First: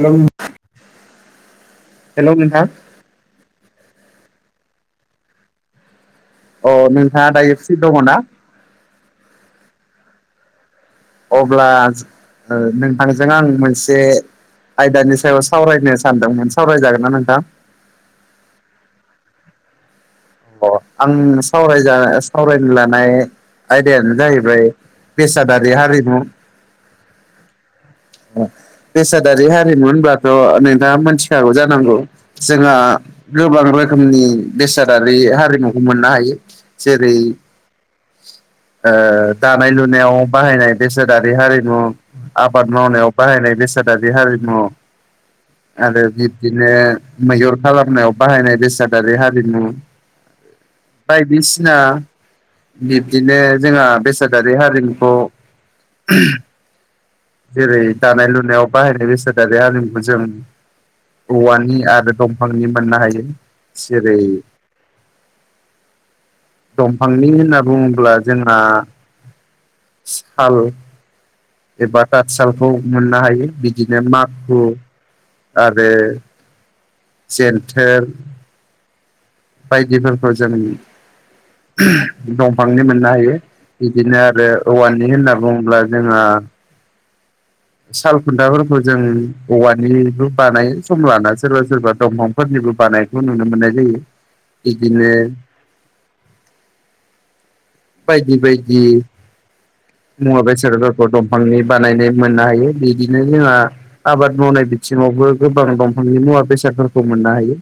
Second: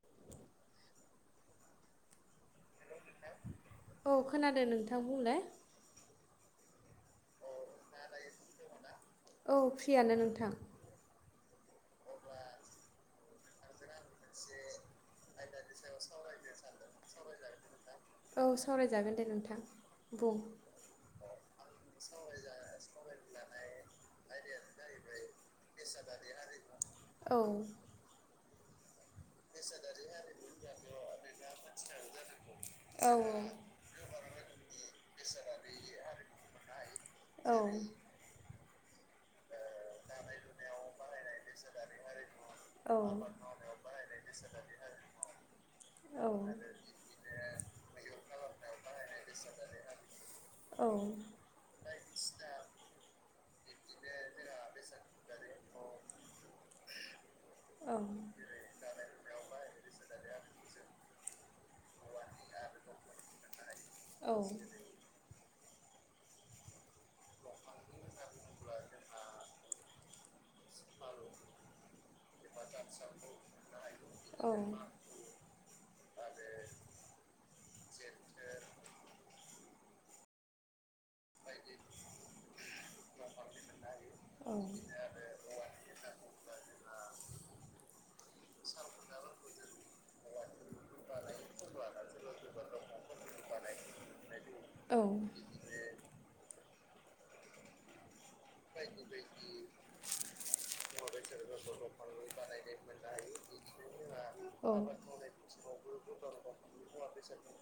हेल hello नोंथां औ खोनादों नोंथां बुंलाय अ नोंथा दा एबसे दङ ना औ फ्रियानो नोंथां अब्ला ओ नोंथांजों आं मोनसे आयदानि सायाव सावरायनो सानदोंमोन सावरायजागोन ना नोंथां औ सावरायजागोन दे नोंथां बुं अ आं सावरायजा सावरायनो लानाय आयदायानो जाहैबाय बेसादारि हारिमु औ [inaudible] बेसादारि हारिमु होनब्लाथ' नोंथाङा मोनथिखागौ जानांगौ जोंहा औ गोबां रोखोम नि बेसादारि हारिमुखौ मोननो हायो जेरै औ ओ दानाय लुनायाव बाहायनाय बेसादारि हारिमु आबाद औ मावनायाव बाहायनाय बेसादारि हारिमु आरो औ औ बिब्दिनो मैहुर खालामनायाव बाहायनाय बेसादारि हारिमु औ बायदिसिना बिब्दिनो जोंहा बेसादारि हारिमुखौ जेरै दानाय लुनायाव बाहायनाय बेसादारि हारिमुखौ जों औवानि आरो दंफांनि मोननो हायो जेरै दंफांनि होनना बुङोब्ला जोंहा साल एबा खातसालखौ मोननो हायो बिदिनो औ माखु आरो जन्टेल बायदिफोरखौ जों दंफांनि मोननो हायो बिदिनो आरो औवानि होनना बुङोब्ला जोंहा साल खुन्थाफोर जों औवानिबो बानाय सम लाना सोरबा सोरबा दंफांफोरनिबो बानायखौ नुनो मोननाय जायो बिदिनो बायदि बायदि मुवा बेसरफोरखौ दंफांनि बानायनाय मोननो हायो बिदिनो जोंहा आबाद मावनाय बिथिं आवबो गोबां दंफांनि मुवा बेसादफोरखौ मोननो हायो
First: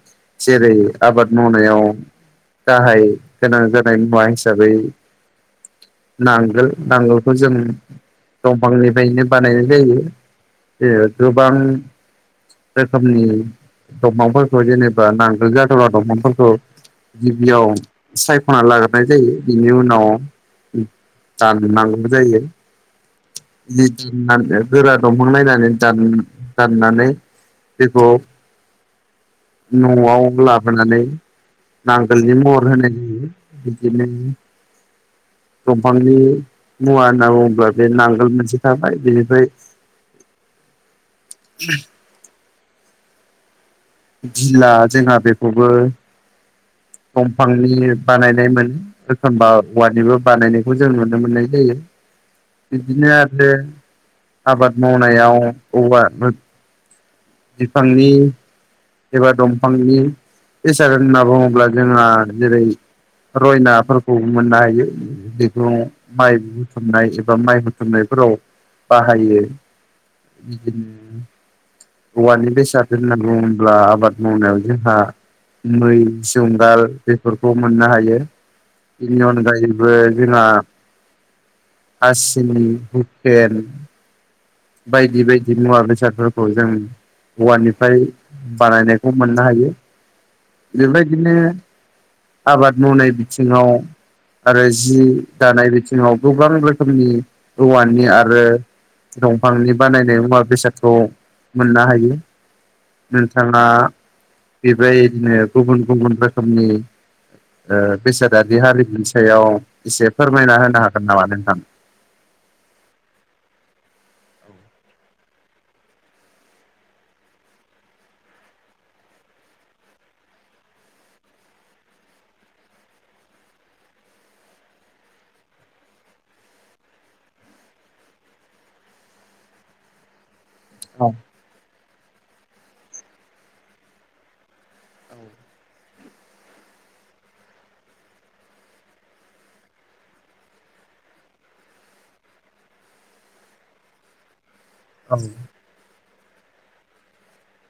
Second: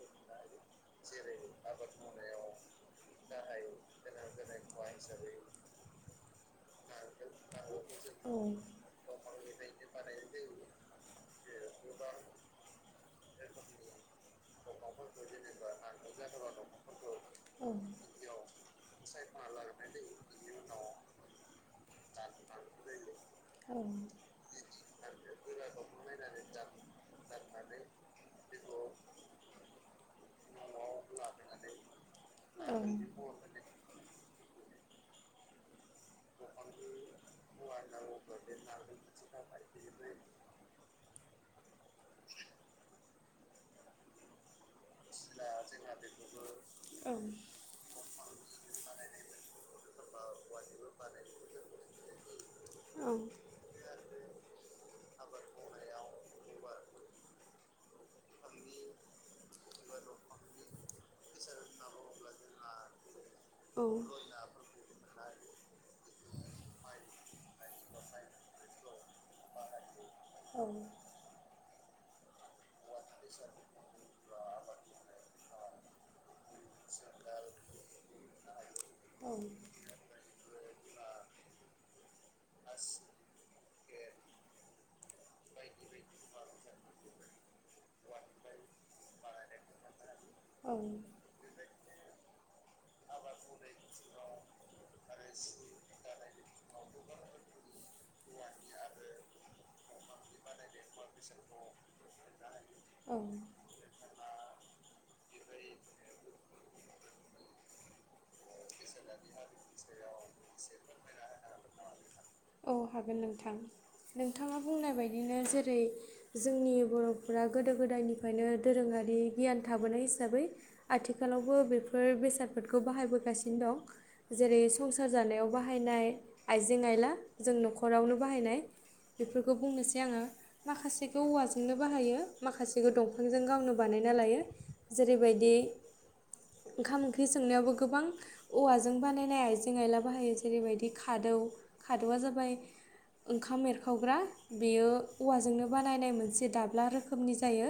जेरै आबाद मावनायाव गाहाय गोनां जानाय मुवा हिसाबै नांगोल नांग ल जों दंफांनिफ्रायनो बानायनाय जायो। [unintelligible] गोबां रोखोमनि दंफांफोरखौ जेनेबा नांगोल जादला दंफांफोरखौ गिबियाव सायखना ला [unintelligible] नाय जायो बिनि उनाव दाननांगौ जायो [unintelligible] गोरा दंफां नायनानै दान दाननानै [unintelligible] नआव लाबोनानै नांगोलनि महर होनाय जायो बिदिनो बिफांनि मुवा होनना बुङोब्ला बे नांगोल मोनसे थाबाय बेनिफ्राय [inaudible] दिला जोंहा बेखौबो दंफांनि बानायनायमोन एखनबा औवानिबो बानायनायखौ जों नुनो मोननाय जायो बिदिनो आरो आबाद मावनायाव औवाबो बिफांनि एबा दं बिफांनि इसाद होनना बुङोब्ला जोंहा जेरै रयनाफोरखौ मोननो हायो बेखौ माइ बुथुमनाय एबा माइ बुथुमनाय फोराव बाहायो बिदिनो औवानि बेसाद [unintelligible] होनना बुङोब्ला आबाद मावनायाव जोंहा मै जुंगाल बेफोरखौ मोननो हायो बिनि अनगायैबो जोंहा हासिनि हुखेन बायदि बाय दि मुवा बेसादफोरखौ जों औवाननिफ्राय बानायनायखौ मोननो हायो बेबायदिनो आबाद मावनाय बिथिङाव आरो जि दानाय बिथिङाव गोबां रोखोमनि औवानि आरो दंफांनि बानायनाय मुवा बेसादखौ मोननो हायो औ नोंथाङा बेबायदिनो गुबुन गुबुन रोखोमनि ओ बेसादि हारिनि सायाव एसे फोरमायना होनो हागोन नामा नोंथां औ हागोन नोंथां नोंथाङा बुंनाय बायदिनो जेरै जोंनि बर'फोरा गोदो गोदायनिफ्रायनो दोरों आरि गियान थाबोनाय हिसाबै आथिखालावबो बेफोर बेसाद फोरखौ बाहायगासिनो दं जेरै संसार जानायाव बाहायनाय आइजें आइला जों नखरावनो बाहायनाय बेफोरखौ बुंनोसै आङो औ माखासेखौ औवाजोंनो बाहायो माखासेखौ दंफांजों गावनो बानायना लायो जेरैबायदि ओंखाम ओं ओंख्रि संनायावबो गोबां औवाजों बानायनाय आइजें आइला बाहायो जेरैबायदि खादौ खादौआ जाबाय ओंखाम एरखावग्रा बेयो औवाजोंनो बानायनाय मोनसे दाब्ला रोखोमनि जायो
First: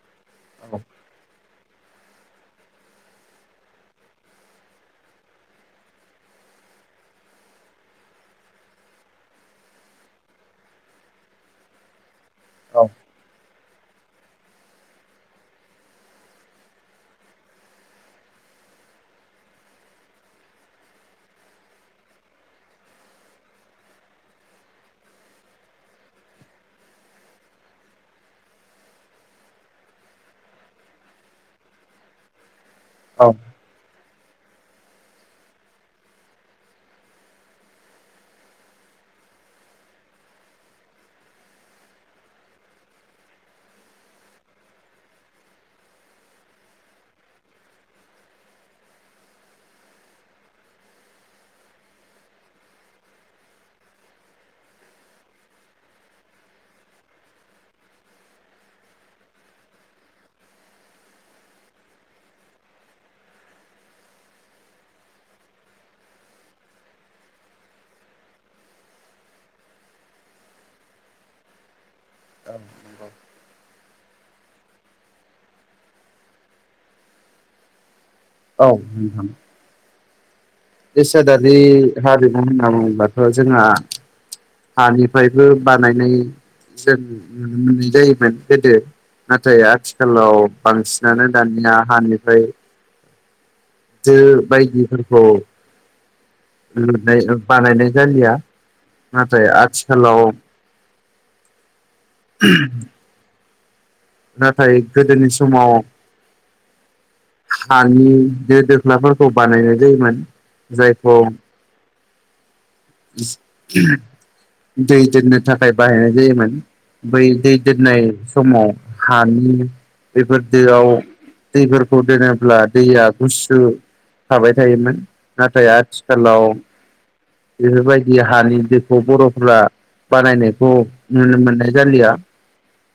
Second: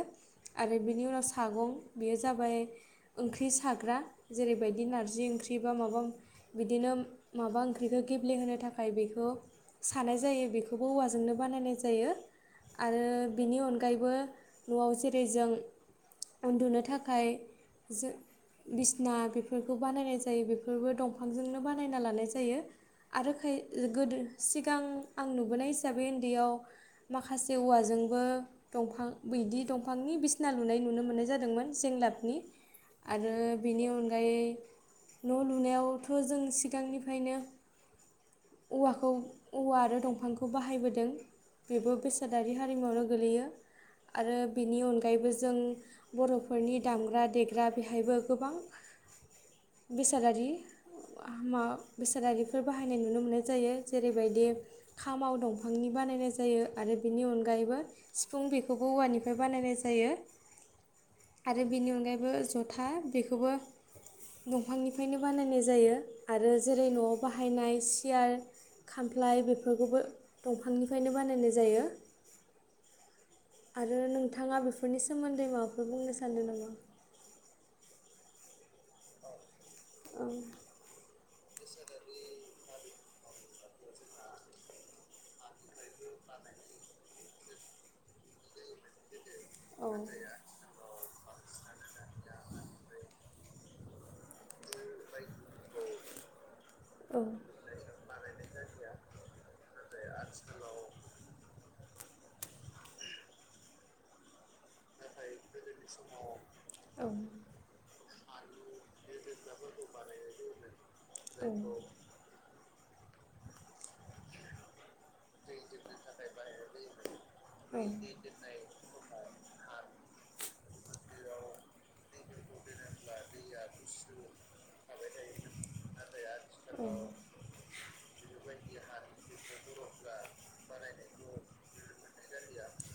आरो बिनि उनाव सागं बेयो जाबाय ओंख्रि साग्रा जेरैबायदि नारजि ओंख्रि बा माबा बिदिनो माबा ओंख्रिखौ गेब्लेहोनो थाखाय बेखौ सानाय जायो बेखौबो औवाजोंनो बानायनाय जायो औ आरो बिनि अनगायैबो नआव जेरै जों उन्दुनो थाखाय जों बिस ना बेफोरखौ बानायनाय जायो बेफोरबो दंफांजोंनो बानायना लानाय जायो आरो खाय गोदो सिगां आं नुबोनाय हिसाबै उन्दैयाव माखासे औवाजोंबो दंफां बैदि दंफांनि बिसिना लुनाय नुनो मोन्नाय जादोंमोन जों लाबनि औ आरो औ बेनि अनगायै न लुनायावथ जों सिगांनिफ्रायनो औवाखौ औवा आरो दंफांखौ बाहायबोदों बेबो बेसादारि हारिमुआवनो गोलैयो आरो बेनि अनगायैबो जों बर'फोरनि दामग्रा देग्रा बेहायबो गोबां बेसादारि। बेसादारिफोर बाहायनाय नुनो मोननाय जायो जेरैबायदि खामाव दंफांनि बा बानायनाय जायो आरो बेनि अनगायैबो सिफुं बेखौबो औवानिफ्राय बानायनाय जायो। [inaudible] आरो बेनि अनगायैबो जथा बेखौबो। दंफांनिफ्रायनो बानायनाय जायो आरो जेरै नआव बाहायनाय सियार। खामफ्लाय बेफोरखौबो दंफांनिफ्रायनो बानायनाय जायो। औ नंगौ। आरो नोंथाङा बेफोरनि सोमोन्दै माबाफोर बुंनो सानदों नामा? औ। औ बेसादादि हारिमु होनना बुङोबाथ जोंहा हानिफ्रायबो बानायनाय जों नुनो मोननाय जायोमोन गोदो। नाथाय औ आथिखालाव बांसिनानो दानिया हानिफ्राय। जो बायदिफोरखौ औ लुनाय बानायनाय जालिया। नाथाय आथिखालाव। [unintelligible] नाथाय गोदोनि समाव हानि गोदो दो ख्लाफोरखौ बानायनाय जायोमोन जायखौ औ दै दोननो थाखाय बाहायनाय जायोमोन। बै दै दोननाय समाव हानि बेफोर दोआव। दैफोरखौ दोनोब्ला दैया गुसु। थाबाय थायोमोन नाथाय आथिखालाव बेफोरबायदि हानि दखौ बर'फ्रा बानायनायखौ नुनो मोननाय जालिया।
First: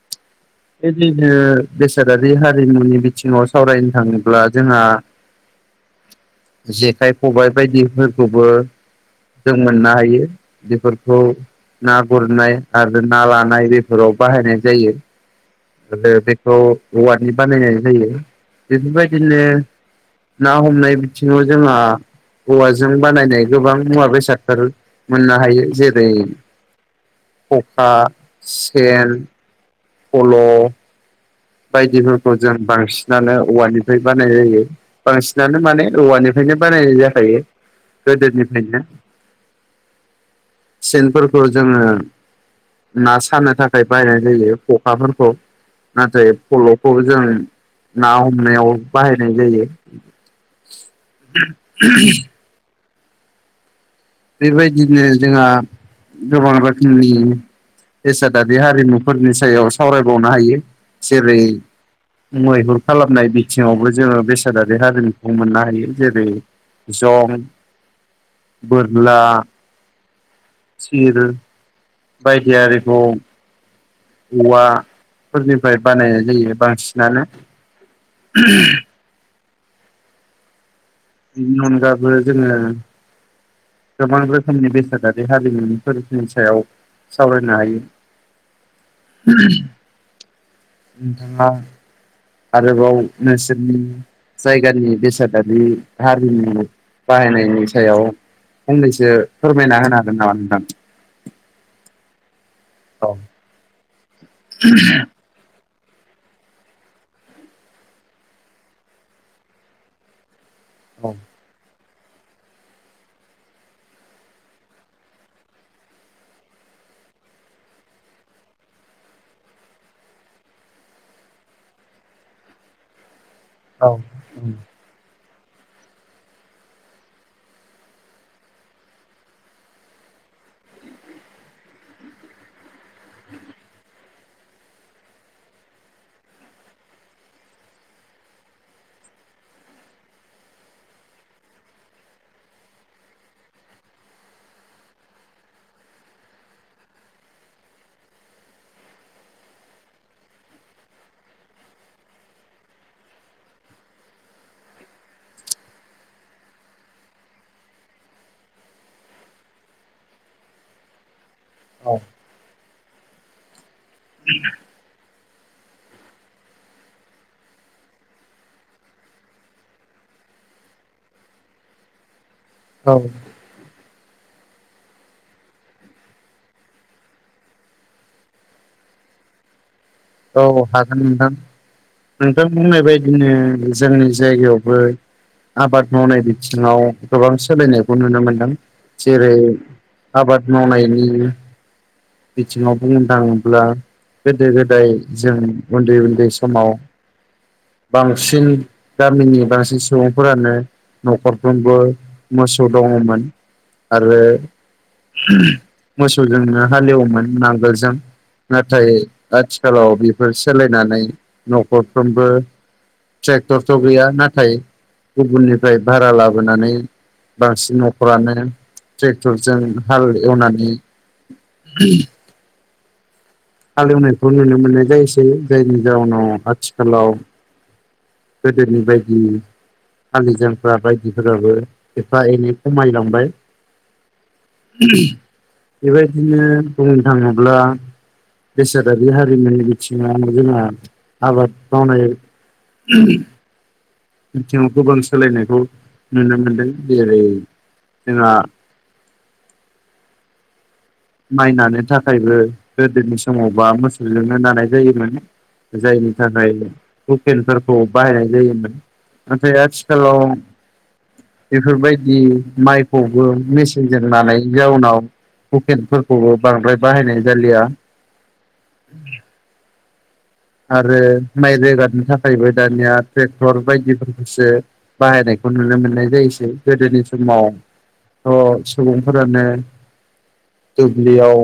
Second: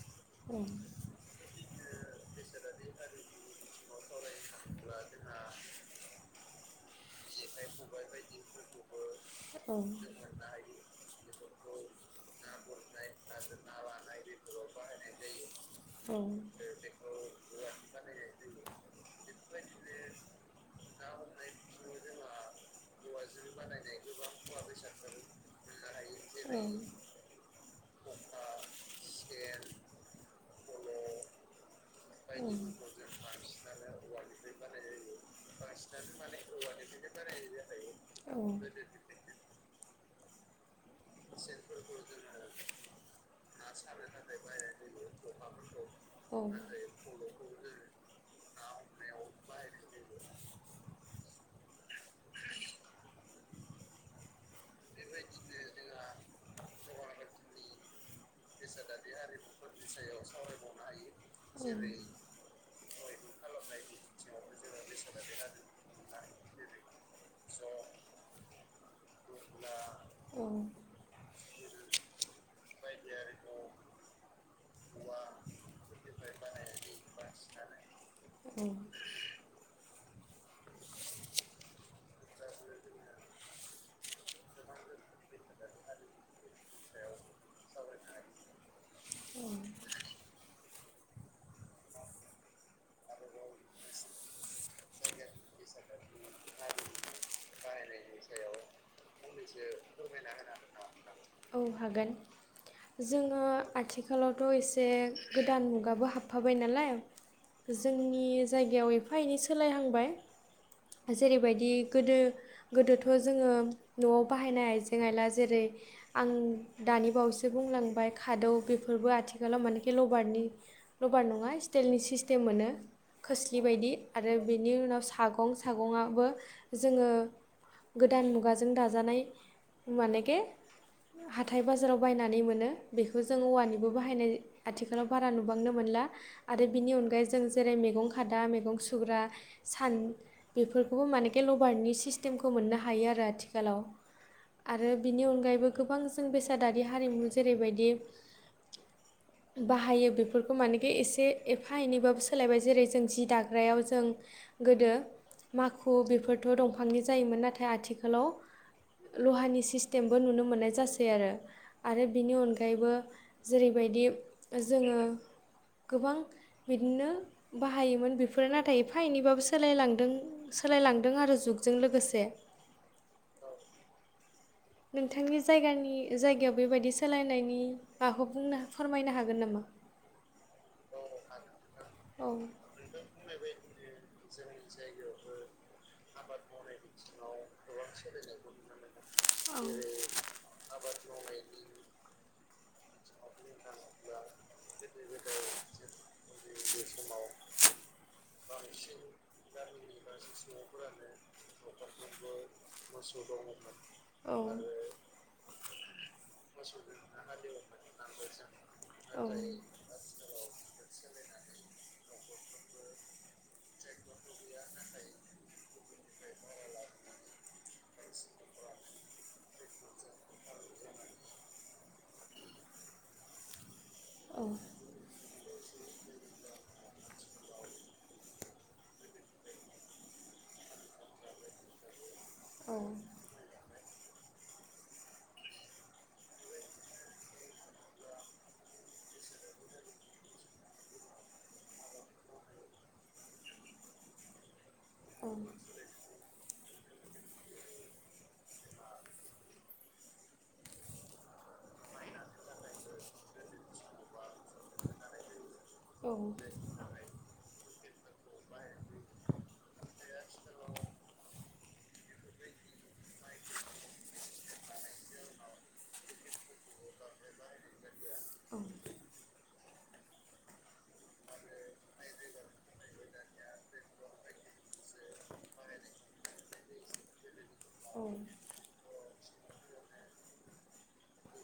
[inaudible] थिख बेदिनो बेसादारि हारिमुनि बिथिङाव सावरायनो थाङोब्ला जोंहा जेखाइ खबाय बायदिफोरखौबो। जों औ औ मोननो हायो बेफोरखौ। ना गुरनाय आरो ना लानाय बेफोराव बाहायनाय जायो। आरो बेखौ औवानि बानायनाय जायो बेफोरबायदिनो। ना हमनाय बिथिङाव जोंहा औवाजों बानायनाय गोबां मुवा बेसादफोर मोननो हायो जेरै औ खखा सेन फल बायदिफोरखौ जों बांसिनानो औवानिफ्राय बानाय जायो बांसिनानो माने औवानिफ्रायनो बानायनाय जाखायो गोदोनिफ्रायनो। सेनफोरखौ जोङो सेनफोरखौ जोंङो। ना सानो थाखाय बायनाय जायो खखाफोरखौ नाथाय फलखौ जों ना हमनायाव बाहायनाय जायो- [unintelligible] बेबायदिनो जोंहा गोबां रोखोमनि बेसादारि हारिमुफोरनि सायाव सावरायबावनो हायो जेरै मैहुर खालामनाय बिथिङावबो जोंङो बेसादारि हारिमुखौ मोननो हायो। जेरै जं ला औ थिर बायदि आरिखौ औवाफोरनिफ्राय बानायनाय जायो बांसिनानो। उम्म बिनि अन गाबो जोंङो गोबां रोखोमनि बेसादारि हारिमुनिफोरनि सायाव सावरायनो हायो। [unintelligible] नोंथाङा आरोबाव नोंसोरनि जायगानि बेसादारि हारिनि बाहायनायनि सायाव फंनैसो फोरमायना होनो हागोन नामा नोंथां हागोन जोङो आथिखालावथ' एसे गोदान मोन गाबो हाबफाबाय नालाय जोंनि जायगायाव एफा एनै सोलायहांबाय जेरैबायदि गोदो गोदोथ' जोङो न'आव बाहायनाय आइजें आइला जेरै आं दानि बावैसो बुं बुंलांबाय खादौ बेफोरबो आथिखालाव मानेखि लबारनि लबार नङा स्टलनि सिस्टेम मोनो खोस्लि बायदि नामा नोंथां? आरो बेनि उनाव सागं सागंआबो जोङो गोदान मुगाजों दाजानाय मानेखे हाथाय बाजाराव बायनानै मोनो बेखौ जों औवानिबो बायनाय आथिालाव बारा नुबांनो मोनला आरो बिनि अनगायै जों जेरै मैगं खादा मैगं सुग्रा सान बेफोरखौबो मानेखि लबारनि सिस सिस्टेमखौ मोननो हायो आरो आथिखालाव आरो बिनि अनगायैबो गोबां जों बेसादारि हारिमु जेरैबायदि [inaudible] [unintelligible] बाहायो बेफोरखौ मानेखि एसे एफा एनैबाबो सोलायबाय जेरै जों जि दाग्रायाव जों गोदो माखु बेफोरथ' दं फांनि जायोमोन नाथाय आथिखालाव लहानि सिस्टेमबो नुनो मोननाय जासै आरो औ आरो बिनि अनगायैबो जेरैबायदि जोङो गोबां बिदिनो बाहायोमोन बेफोरो नाथाय एफा एनैबाबो सोलायलांदों सोलायलांदों आरो जुगजों लोगोसे औ नोंथांनि जायगानि जायगायाव बेबायदि सोलायनायनि आखौ बुंनो फोरमायनो हागोन नामा औ हागोन नोंथां औ नोंथां बुंनाय बायदिनो जोंनि जायगायावबो आबाद मावनाय बिथिङाव गोबां सोलायनायखौ नुनो मोनदों जेरै औ आबाद मावनायनायनि बिथिङाव बुंनो थाङोब्ला गोदो गोदाय जों उन्दै उन्दै समाव बांसिन गामिनि बांसिन सुबुंफोरानो न'खरफ्रोमबो मोसौ दङमोन आरो औ मोसौजोंनो हालेवोमोन नांगोलजों नाथाय औ आथिखालाव बेफोर सोलायनानै न'खरफ्रोमबो ट्रेक्टरथ' गैया नाथाय गुबुननिफ्राय भारा लाबोनानै बांसिन न'खरानो ट्रेक्टरजों हाल एवनानै [inaudible] [unintelligible] हालेवनायखौ औ नुनो मोननाय जायसै जायनि जाउनाव आथिखालाव गोदोनि बायदि हालिजांफ्रा बायदिफोराबो एफा एनै खमायलांबाय बेबायदिनो बुंनो थाङोब्ला बेसादारि हारिमुनि बिथिङाव जोंहा आबाद मावनाय बिथिङाव गोबां सोलायनायखौ नुनो मोनदों जेरै जोंहा माइ नानो थाखायबो गोदोनि समावबा मोसौजोंनो दानाय जायोमोन जायनि थाखाय औ हुखेनफोरखौ बाहायनाय जायोमोन नाथाय आथिखालाव बेफोरबायदि दि माइखौबो मेसिनजोंनानायनि जाउनाव हुखेनफोरखौबो बांद्राय बाहायनाय जालिया आरो माइ रोगारनो थाखायबो दानिया ट्रेक्टर बायदिफोरखौसो बाहायनाय नुनो मोननाय जायोसै गोदोनि समाव औ थ सुबुं फोरानो दुब्लियाव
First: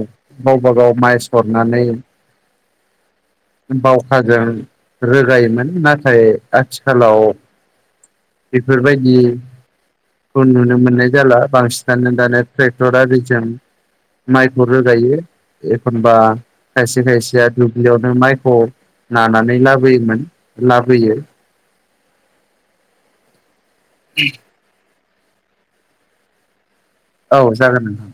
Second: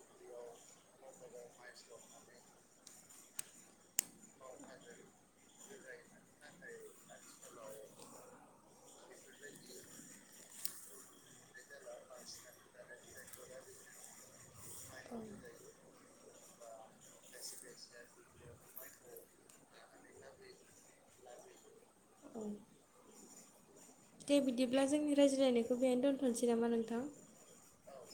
गावबाागाव माइ सरनानै [inaudible] बावखाजों रोगायोमोन नाथाय आथिखालाव बेफोर बायदि। खौ नुनो मोननाय जाला बांसिनानो दानिया ट्रेक्टर आरिजों। माइखौ रोगायो एखनबा खायसे खायसेआ दुब्लि यावनो माइखौ नानानै लाबोयोमोन लाबोयो। [inaudible] दे बिदिब्ला जोंनि रायज्रायनायखौ बेहायनो दोनथनोसै नामा नोंथां। औ जागोन नों